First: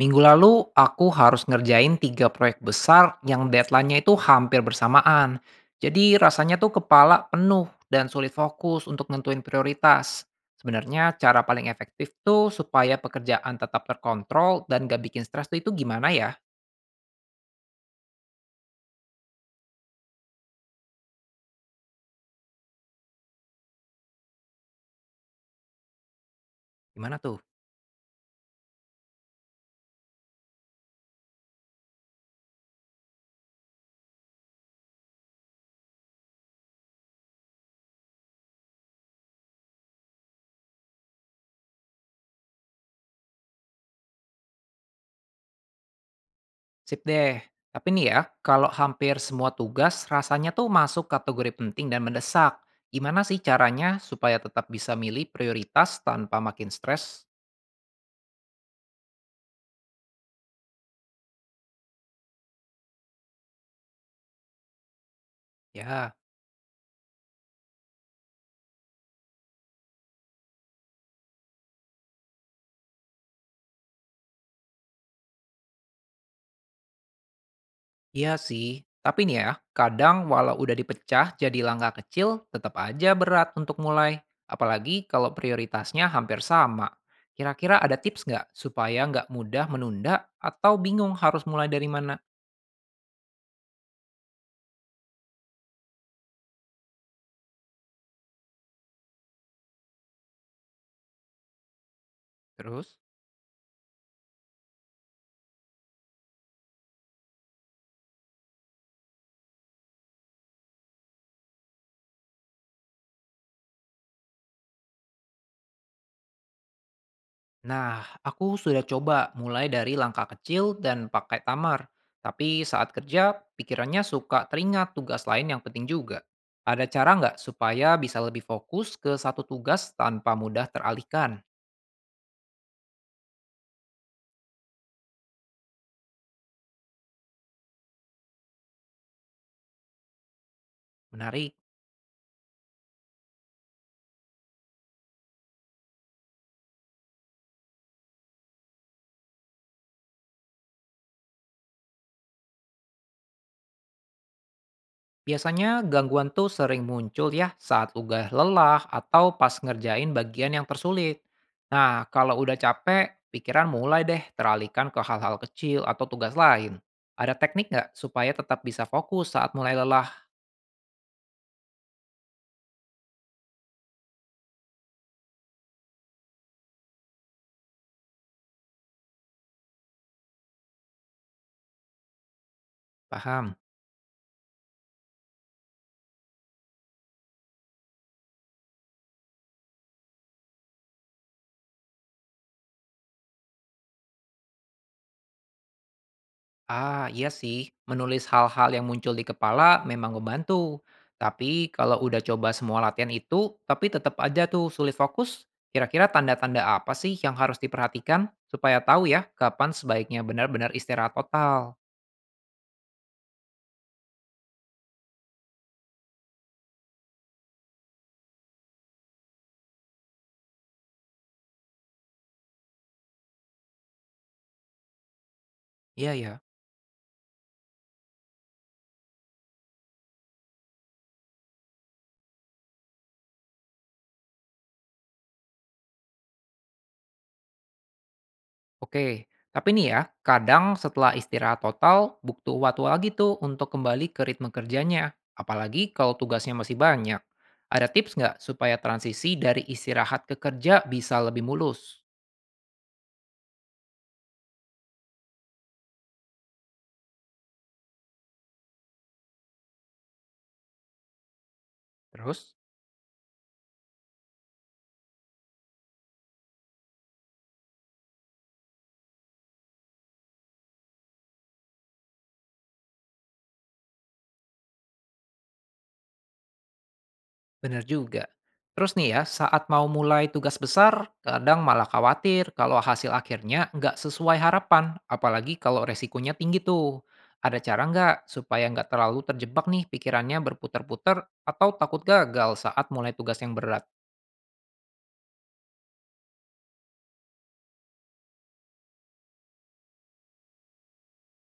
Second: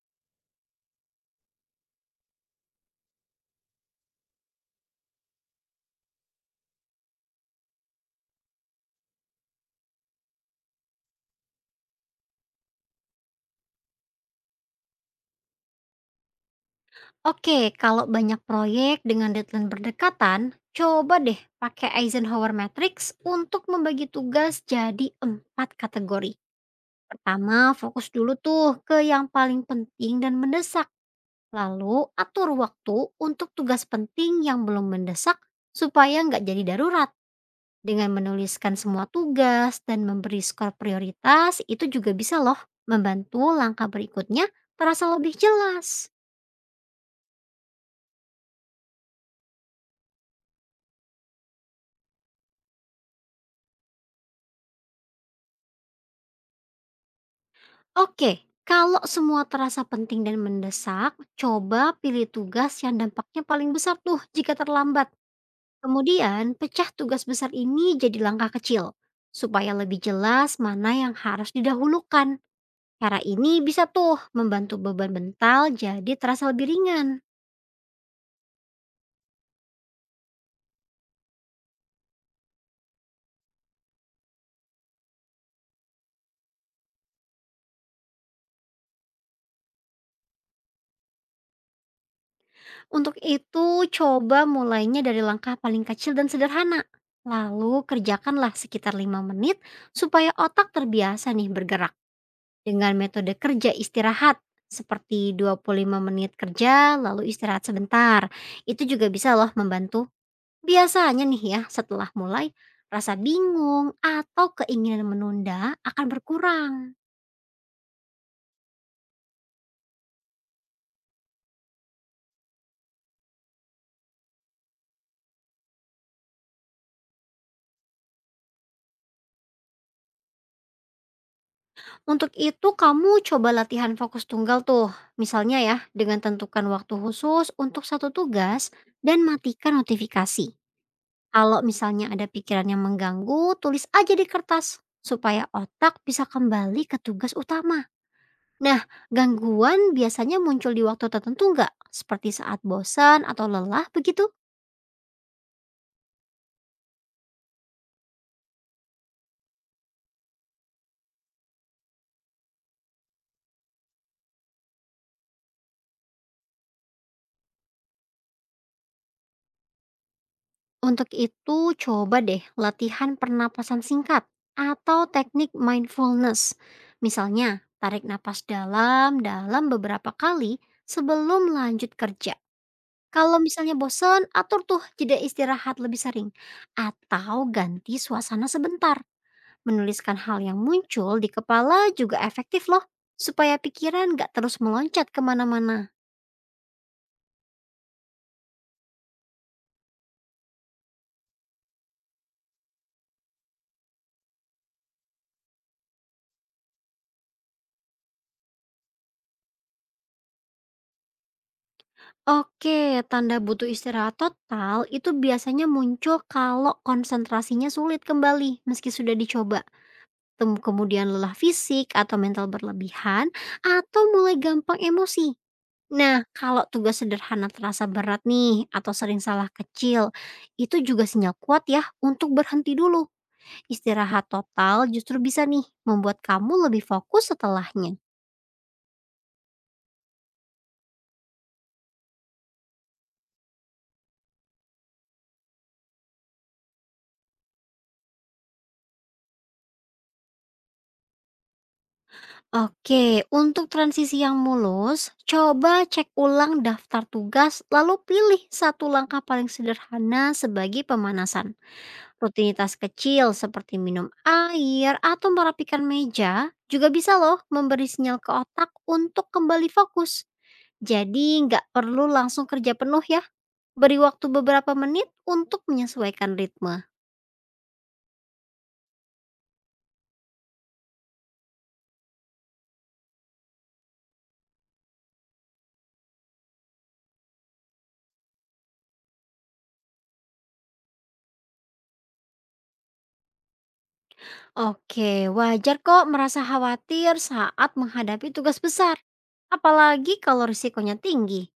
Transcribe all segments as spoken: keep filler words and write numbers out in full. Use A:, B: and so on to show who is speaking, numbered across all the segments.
A: Minggu lalu, aku harus ngerjain tiga proyek besar yang deadline-nya itu hampir bersamaan. Jadi rasanya tuh kepala penuh dan sulit fokus untuk nentuin prioritas. Sebenarnya cara paling efektif tuh supaya pekerjaan tetap terkontrol dan gak bikin stres tuh itu gimana ya?
B: Oke, kalau banyak proyek dengan deadline berdekatan, coba deh pakai Eisenhower Matrix untuk membagi tugas jadi empat kategori.
A: Gimana tuh?
B: Pertama, fokus dulu tuh ke yang paling penting dan mendesak. Lalu, atur waktu untuk tugas penting yang belum mendesak supaya nggak jadi darurat. Dengan menuliskan semua tugas dan memberi skor prioritas, itu juga bisa loh membantu langkah berikutnya terasa lebih jelas.
A: Sip deh. Tapi nih ya, kalau hampir semua tugas rasanya tuh masuk kategori penting dan mendesak. Gimana sih caranya supaya tetap bisa milih prioritas tanpa makin stres?
B: Oke, kalau semua terasa penting dan mendesak, coba pilih tugas yang dampaknya paling besar tuh jika terlambat.
A: Ya.
B: Kemudian, pecah tugas besar ini jadi langkah kecil, supaya lebih jelas mana yang harus didahulukan. Cara ini bisa tuh membantu beban mental jadi terasa lebih ringan.
A: Iya sih, tapi nih ya, kadang walau udah dipecah jadi langkah kecil, tetap aja berat untuk mulai. Apalagi kalau prioritasnya hampir sama. Kira-kira ada tips nggak supaya nggak mudah menunda atau bingung harus mulai dari mana?
B: Untuk itu, coba mulainya dari langkah paling kecil dan sederhana. Lalu kerjakanlah sekitar lima menit supaya otak terbiasa nih bergerak. Dengan
A: Terus?
B: metode kerja istirahat seperti dua puluh lima menit kerja lalu istirahat sebentar. Itu juga bisa loh membantu. Biasanya nih ya, setelah mulai rasa bingung atau keinginan menunda akan berkurang.
A: Nah, aku sudah coba mulai dari langkah kecil dan pakai tamar. Tapi saat kerja, pikirannya suka teringat tugas lain yang penting juga. Ada cara nggak supaya bisa lebih fokus ke satu tugas tanpa mudah teralihkan?
B: Untuk itu kamu coba latihan fokus tunggal tuh. Misalnya ya, dengan tentukan waktu khusus untuk satu tugas dan matikan notifikasi.
A: Menarik.
B: Kalau misalnya ada pikiran yang mengganggu, tulis aja di kertas supaya otak bisa kembali ke tugas utama. Nah, gangguan biasanya muncul di waktu tertentu nggak? Seperti saat bosan atau lelah begitu?
A: Biasanya gangguan tuh sering muncul ya saat udah lelah atau pas ngerjain bagian yang tersulit. Nah, kalau udah capek, pikiran mulai deh teralihkan ke hal-hal kecil atau tugas lain. Ada teknik nggak supaya tetap bisa fokus saat mulai lelah?
B: Untuk itu, coba deh latihan pernapasan singkat atau teknik mindfulness. Misalnya, tarik napas dalam-dalam beberapa kali sebelum lanjut kerja. Kalau
A: Paham?
B: misalnya bosan, atur tuh jeda istirahat lebih sering atau ganti suasana sebentar. Menuliskan hal yang muncul di kepala juga efektif loh, supaya pikiran nggak terus meloncat kemana-mana.
A: Ah, iya sih. Menulis hal-hal yang muncul di kepala memang membantu. Tapi kalau udah coba semua latihan itu, tapi tetap aja tuh sulit fokus, kira-kira tanda-tanda apa sih yang harus diperhatikan supaya tahu ya kapan sebaiknya benar-benar istirahat total?
B: Oke, tanda butuh istirahat total itu biasanya muncul kalau konsentrasinya sulit kembali meski sudah dicoba. Tem- Kemudian lelah fisik atau mental berlebihan atau mulai gampang emosi.
A: Iya
B: Nah,
A: ya.
B: kalau tugas sederhana terasa berat nih atau sering salah kecil, itu juga sinyal kuat ya untuk berhenti dulu. Istirahat total justru bisa nih membuat kamu lebih fokus setelahnya.
A: Oke. Tapi nih ya, kadang setelah istirahat total, butuh waktu lagi tuh untuk kembali ke ritme kerjanya. Apalagi kalau tugasnya masih banyak. Ada tips nggak supaya transisi dari istirahat ke kerja bisa lebih mulus?
B: Oke, untuk transisi yang mulus, coba cek ulang daftar tugas lalu pilih satu langkah paling sederhana sebagai pemanasan.
A: Terus?
B: Rutinitas kecil seperti minum air atau merapikan meja juga bisa loh memberi sinyal ke otak untuk kembali fokus. Jadi nggak perlu langsung kerja penuh ya, beri waktu beberapa menit untuk menyesuaikan ritme.
A: Bener juga. Terus nih ya, saat mau mulai tugas besar, kadang malah khawatir kalau hasil akhirnya nggak sesuai harapan, apalagi kalau resikonya tinggi tuh. Ada cara nggak supaya nggak terlalu terjebak nih pikirannya berputar-putar atau takut gagal saat mulai tugas yang berat?
B: Oke, wajar kok merasa khawatir saat menghadapi tugas besar. Apalagi kalau risikonya tinggi.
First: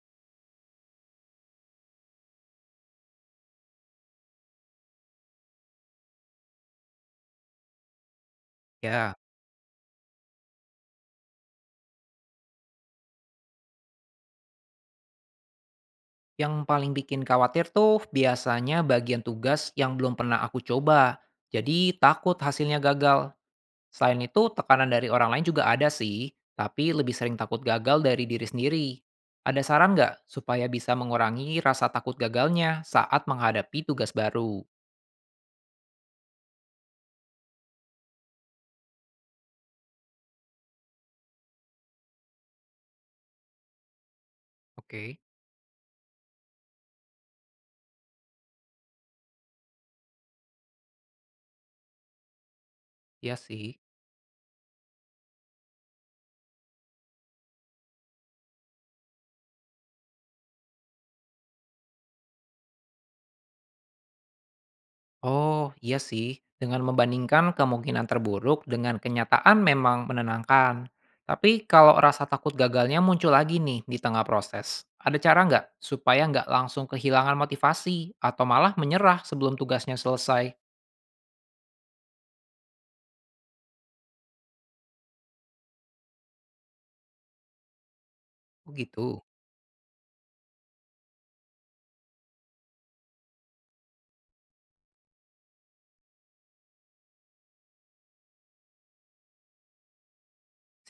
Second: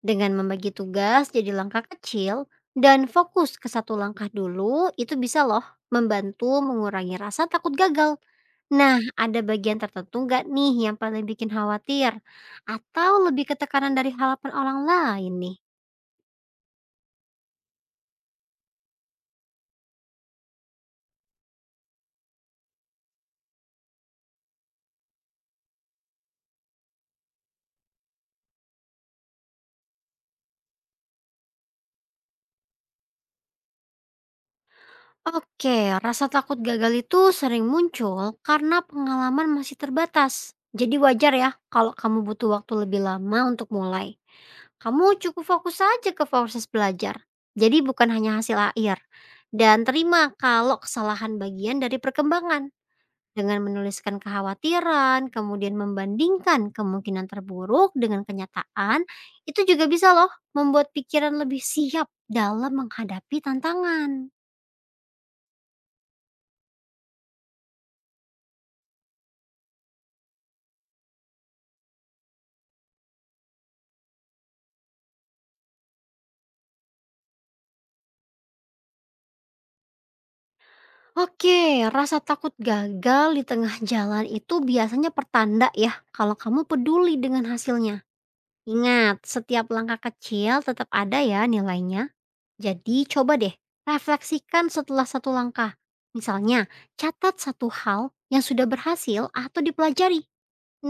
B: Dengan membagi tugas jadi langkah kecil dan fokus ke satu langkah dulu, itu bisa loh membantu mengurangi rasa takut gagal. Nah,
A: Ya,
B: ada bagian tertentu nggak nih yang paling bikin khawatir? Atau lebih ke tekanan dari harapan orang lain nih?
A: yang paling bikin khawatir tuh biasanya bagian tugas yang belum pernah aku coba. Jadi takut hasilnya gagal. Selain itu, tekanan dari orang lain juga ada sih, tapi lebih sering takut gagal dari diri sendiri. Ada saran nggak supaya bisa mengurangi rasa takut gagalnya saat menghadapi tugas baru?
B: Oke, rasa takut gagal itu sering muncul karena pengalaman masih terbatas. Jadi wajar ya kalau kamu butuh waktu lebih lama untuk mulai. Kamu
A: Oke,
B: cukup fokus saja ke proses belajar. Jadi bukan hanya hasil akhir. Dan terima kalau kesalahan bagian dari perkembangan.
A: iya
B: Dengan
A: sih.
B: menuliskan kekhawatiran, kemudian membandingkan kemungkinan terburuk dengan kenyataan, itu juga bisa loh membuat pikiran lebih siap dalam menghadapi tantangan.
A: Oh, iya sih. Dengan membandingkan kemungkinan terburuk dengan kenyataan memang menenangkan. Tapi kalau rasa takut gagalnya muncul lagi nih di tengah proses, ada cara nggak supaya nggak langsung kehilangan motivasi atau malah menyerah sebelum tugasnya selesai?
B: Oke, rasa takut gagal di tengah jalan itu biasanya pertanda ya kalau kamu peduli dengan hasilnya.
A: Oh
B: Ingat,
A: gitu,
B: setiap langkah kecil tetap ada ya nilainya. Jadi coba deh, refleksikan setelah satu langkah. Misalnya, catat satu hal yang sudah berhasil atau dipelajari.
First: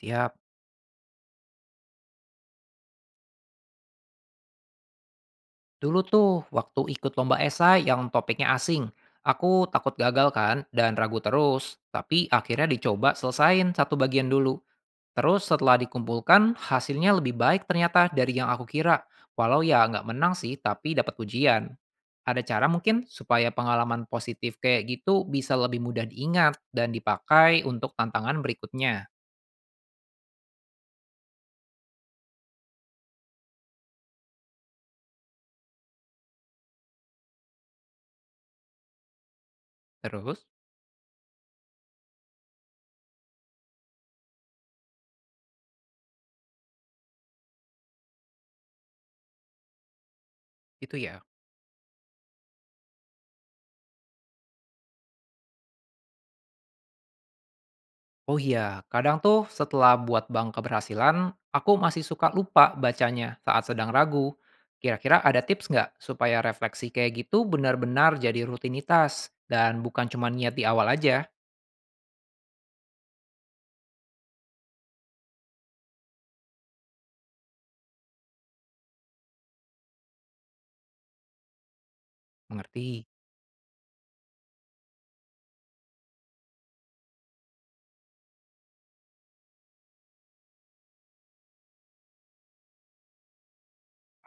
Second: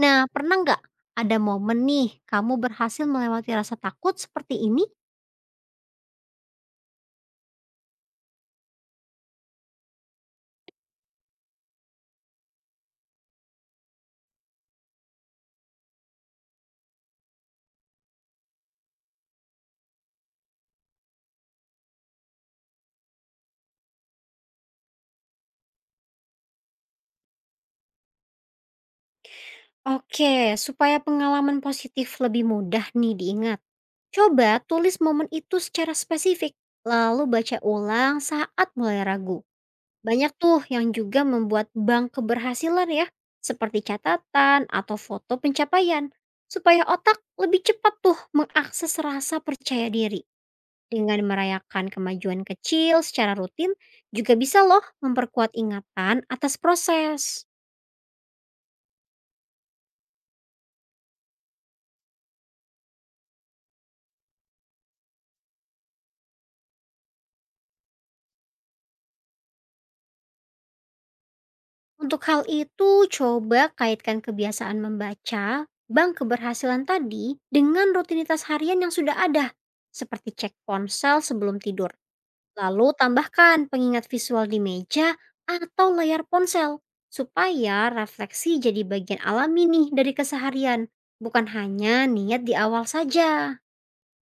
B: Nah, pernah nggak ada momen nih kamu berhasil melewati rasa takut seperti ini?
A: Dulu tuh, waktu ikut lomba esai yang topiknya asing, aku takut gagal kan dan ragu terus. Tapi akhirnya dicoba selesain satu bagian dulu. Terus setelah dikumpulkan, hasilnya lebih baik ternyata dari yang aku kira. Walau ya nggak menang sih, tapi dapat pujian. Ada cara mungkin supaya pengalaman positif kayak gitu bisa lebih mudah diingat dan dipakai untuk tantangan berikutnya.
B: Oke, supaya pengalaman positif lebih mudah nih diingat. Coba tulis momen itu secara spesifik, lalu baca ulang saat mulai ragu. Banyak
A: Terus,
B: tuh yang juga membuat bank keberhasilan ya, seperti catatan atau foto pencapaian, supaya otak lebih cepat tuh mengakses rasa percaya diri.
A: gitu ya.
B: Dengan merayakan kemajuan kecil secara rutin, juga bisa loh memperkuat ingatan atas proses.
A: Oh iya, kadang tuh setelah buat bank keberhasilan, aku masih suka lupa bacanya saat sedang ragu. Kira-kira ada tips nggak supaya refleksi kayak gitu benar-benar jadi rutinitas dan bukan cuma niat di awal aja?
B: Untuk hal itu, coba kaitkan kebiasaan membaca bank keberhasilan tadi dengan rutinitas harian yang sudah ada, seperti cek ponsel sebelum tidur. Lalu
A: Mengerti?
B: tambahkan pengingat visual di meja atau layar ponsel, supaya refleksi jadi bagian alami nih dari keseharian, bukan hanya niat di awal saja.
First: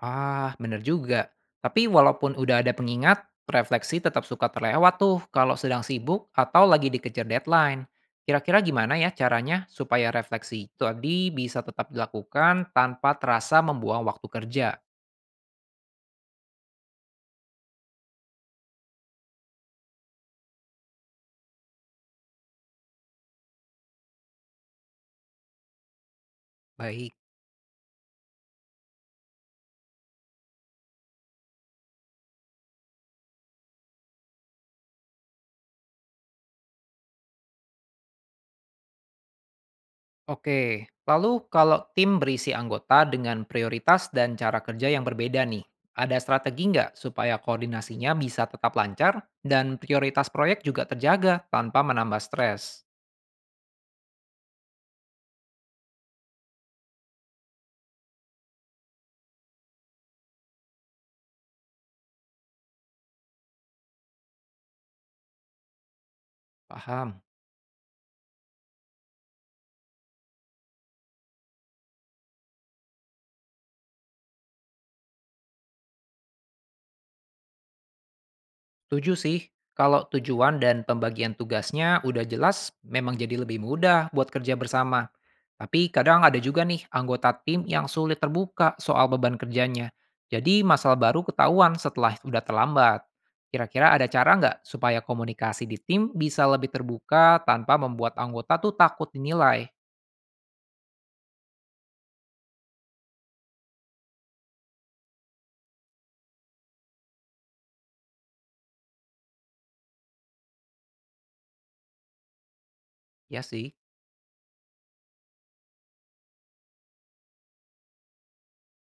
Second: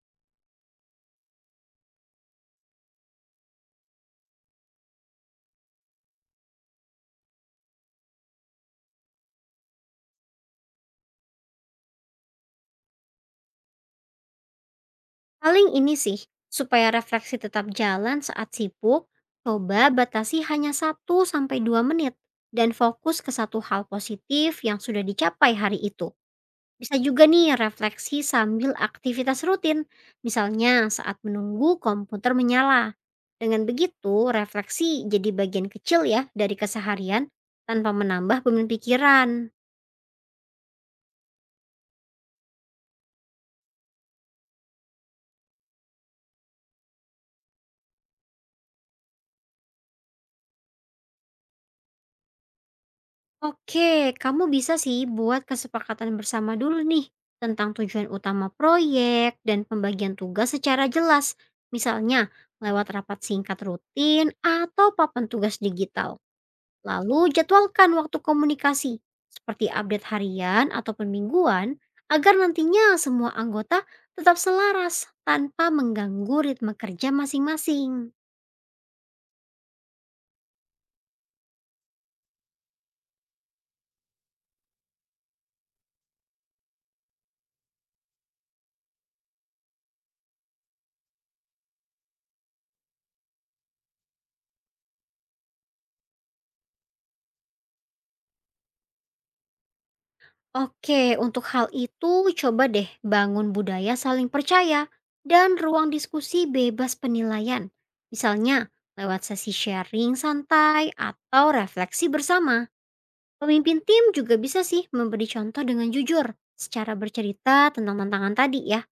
A: Ah, bener juga. Tapi walaupun udah ada pengingat, refleksi tetap suka terlewat tuh kalau sedang sibuk atau lagi dikejar deadline. Kira-kira gimana ya caranya supaya refleksi itu tadi bisa tetap dilakukan tanpa terasa membuang waktu kerja?
B: Paling ini sih, supaya refleksi tetap jalan saat sibuk, coba batasi hanya satu sampai dua menit dan fokus ke satu hal positif yang sudah dicapai hari itu. Bisa
A: Baik.
B: juga nih refleksi sambil aktivitas rutin, misalnya saat menunggu komputer menyala. Dengan begitu, refleksi jadi bagian kecil ya dari keseharian tanpa menambah beban pikiran.
A: Oke, lalu kalau tim berisi anggota dengan prioritas dan cara kerja yang berbeda nih, ada strategi nggak supaya koordinasinya bisa tetap lancar dan prioritas proyek juga terjaga tanpa menambah stres?
B: Oke, kamu bisa sih buat kesepakatan bersama dulu nih tentang tujuan utama proyek dan pembagian tugas secara jelas. Misalnya lewat rapat singkat rutin atau papan tugas digital.
A: Paham.
B: Lalu jadwalkan waktu komunikasi seperti update harian ataupun mingguan agar nantinya semua anggota tetap selaras tanpa mengganggu ritme kerja masing-masing.
A: Tujuh sih, kalau tujuan dan pembagian tugasnya udah jelas, memang jadi lebih mudah buat kerja bersama. Tapi kadang ada juga nih anggota tim yang sulit terbuka soal beban kerjanya. Jadi masalah baru ketahuan setelah udah terlambat. Kira-kira ada cara nggak supaya komunikasi di tim bisa lebih terbuka tanpa membuat anggota tuh takut dinilai?
B: Oke, untuk hal itu coba deh bangun budaya saling percaya dan ruang diskusi bebas penilaian. Misalnya lewat sesi sharing santai atau refleksi bersama.
A: Ya sih.
B: Pemimpin tim juga bisa sih memberi contoh dengan jujur secara bercerita tentang tantangan tadi ya,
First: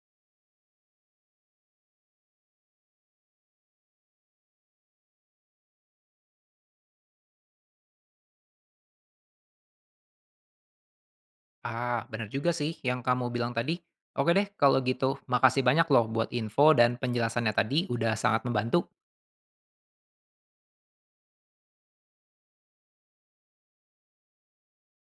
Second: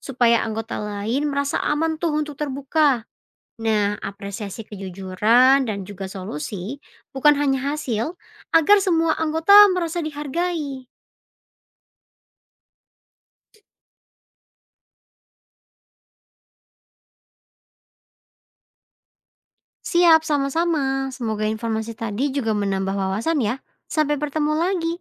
B: supaya anggota lain merasa aman tuh untuk terbuka. Nah, apresiasi kejujuran dan juga solusi bukan hanya hasil, agar semua anggota merasa dihargai.
A: Ah, bener juga sih yang kamu bilang tadi. Oke deh, kalau gitu makasih banyak loh buat info dan penjelasannya tadi udah sangat membantu.
B: Siap, sama-sama. Semoga informasi tadi juga menambah wawasan ya. Sampai bertemu lagi.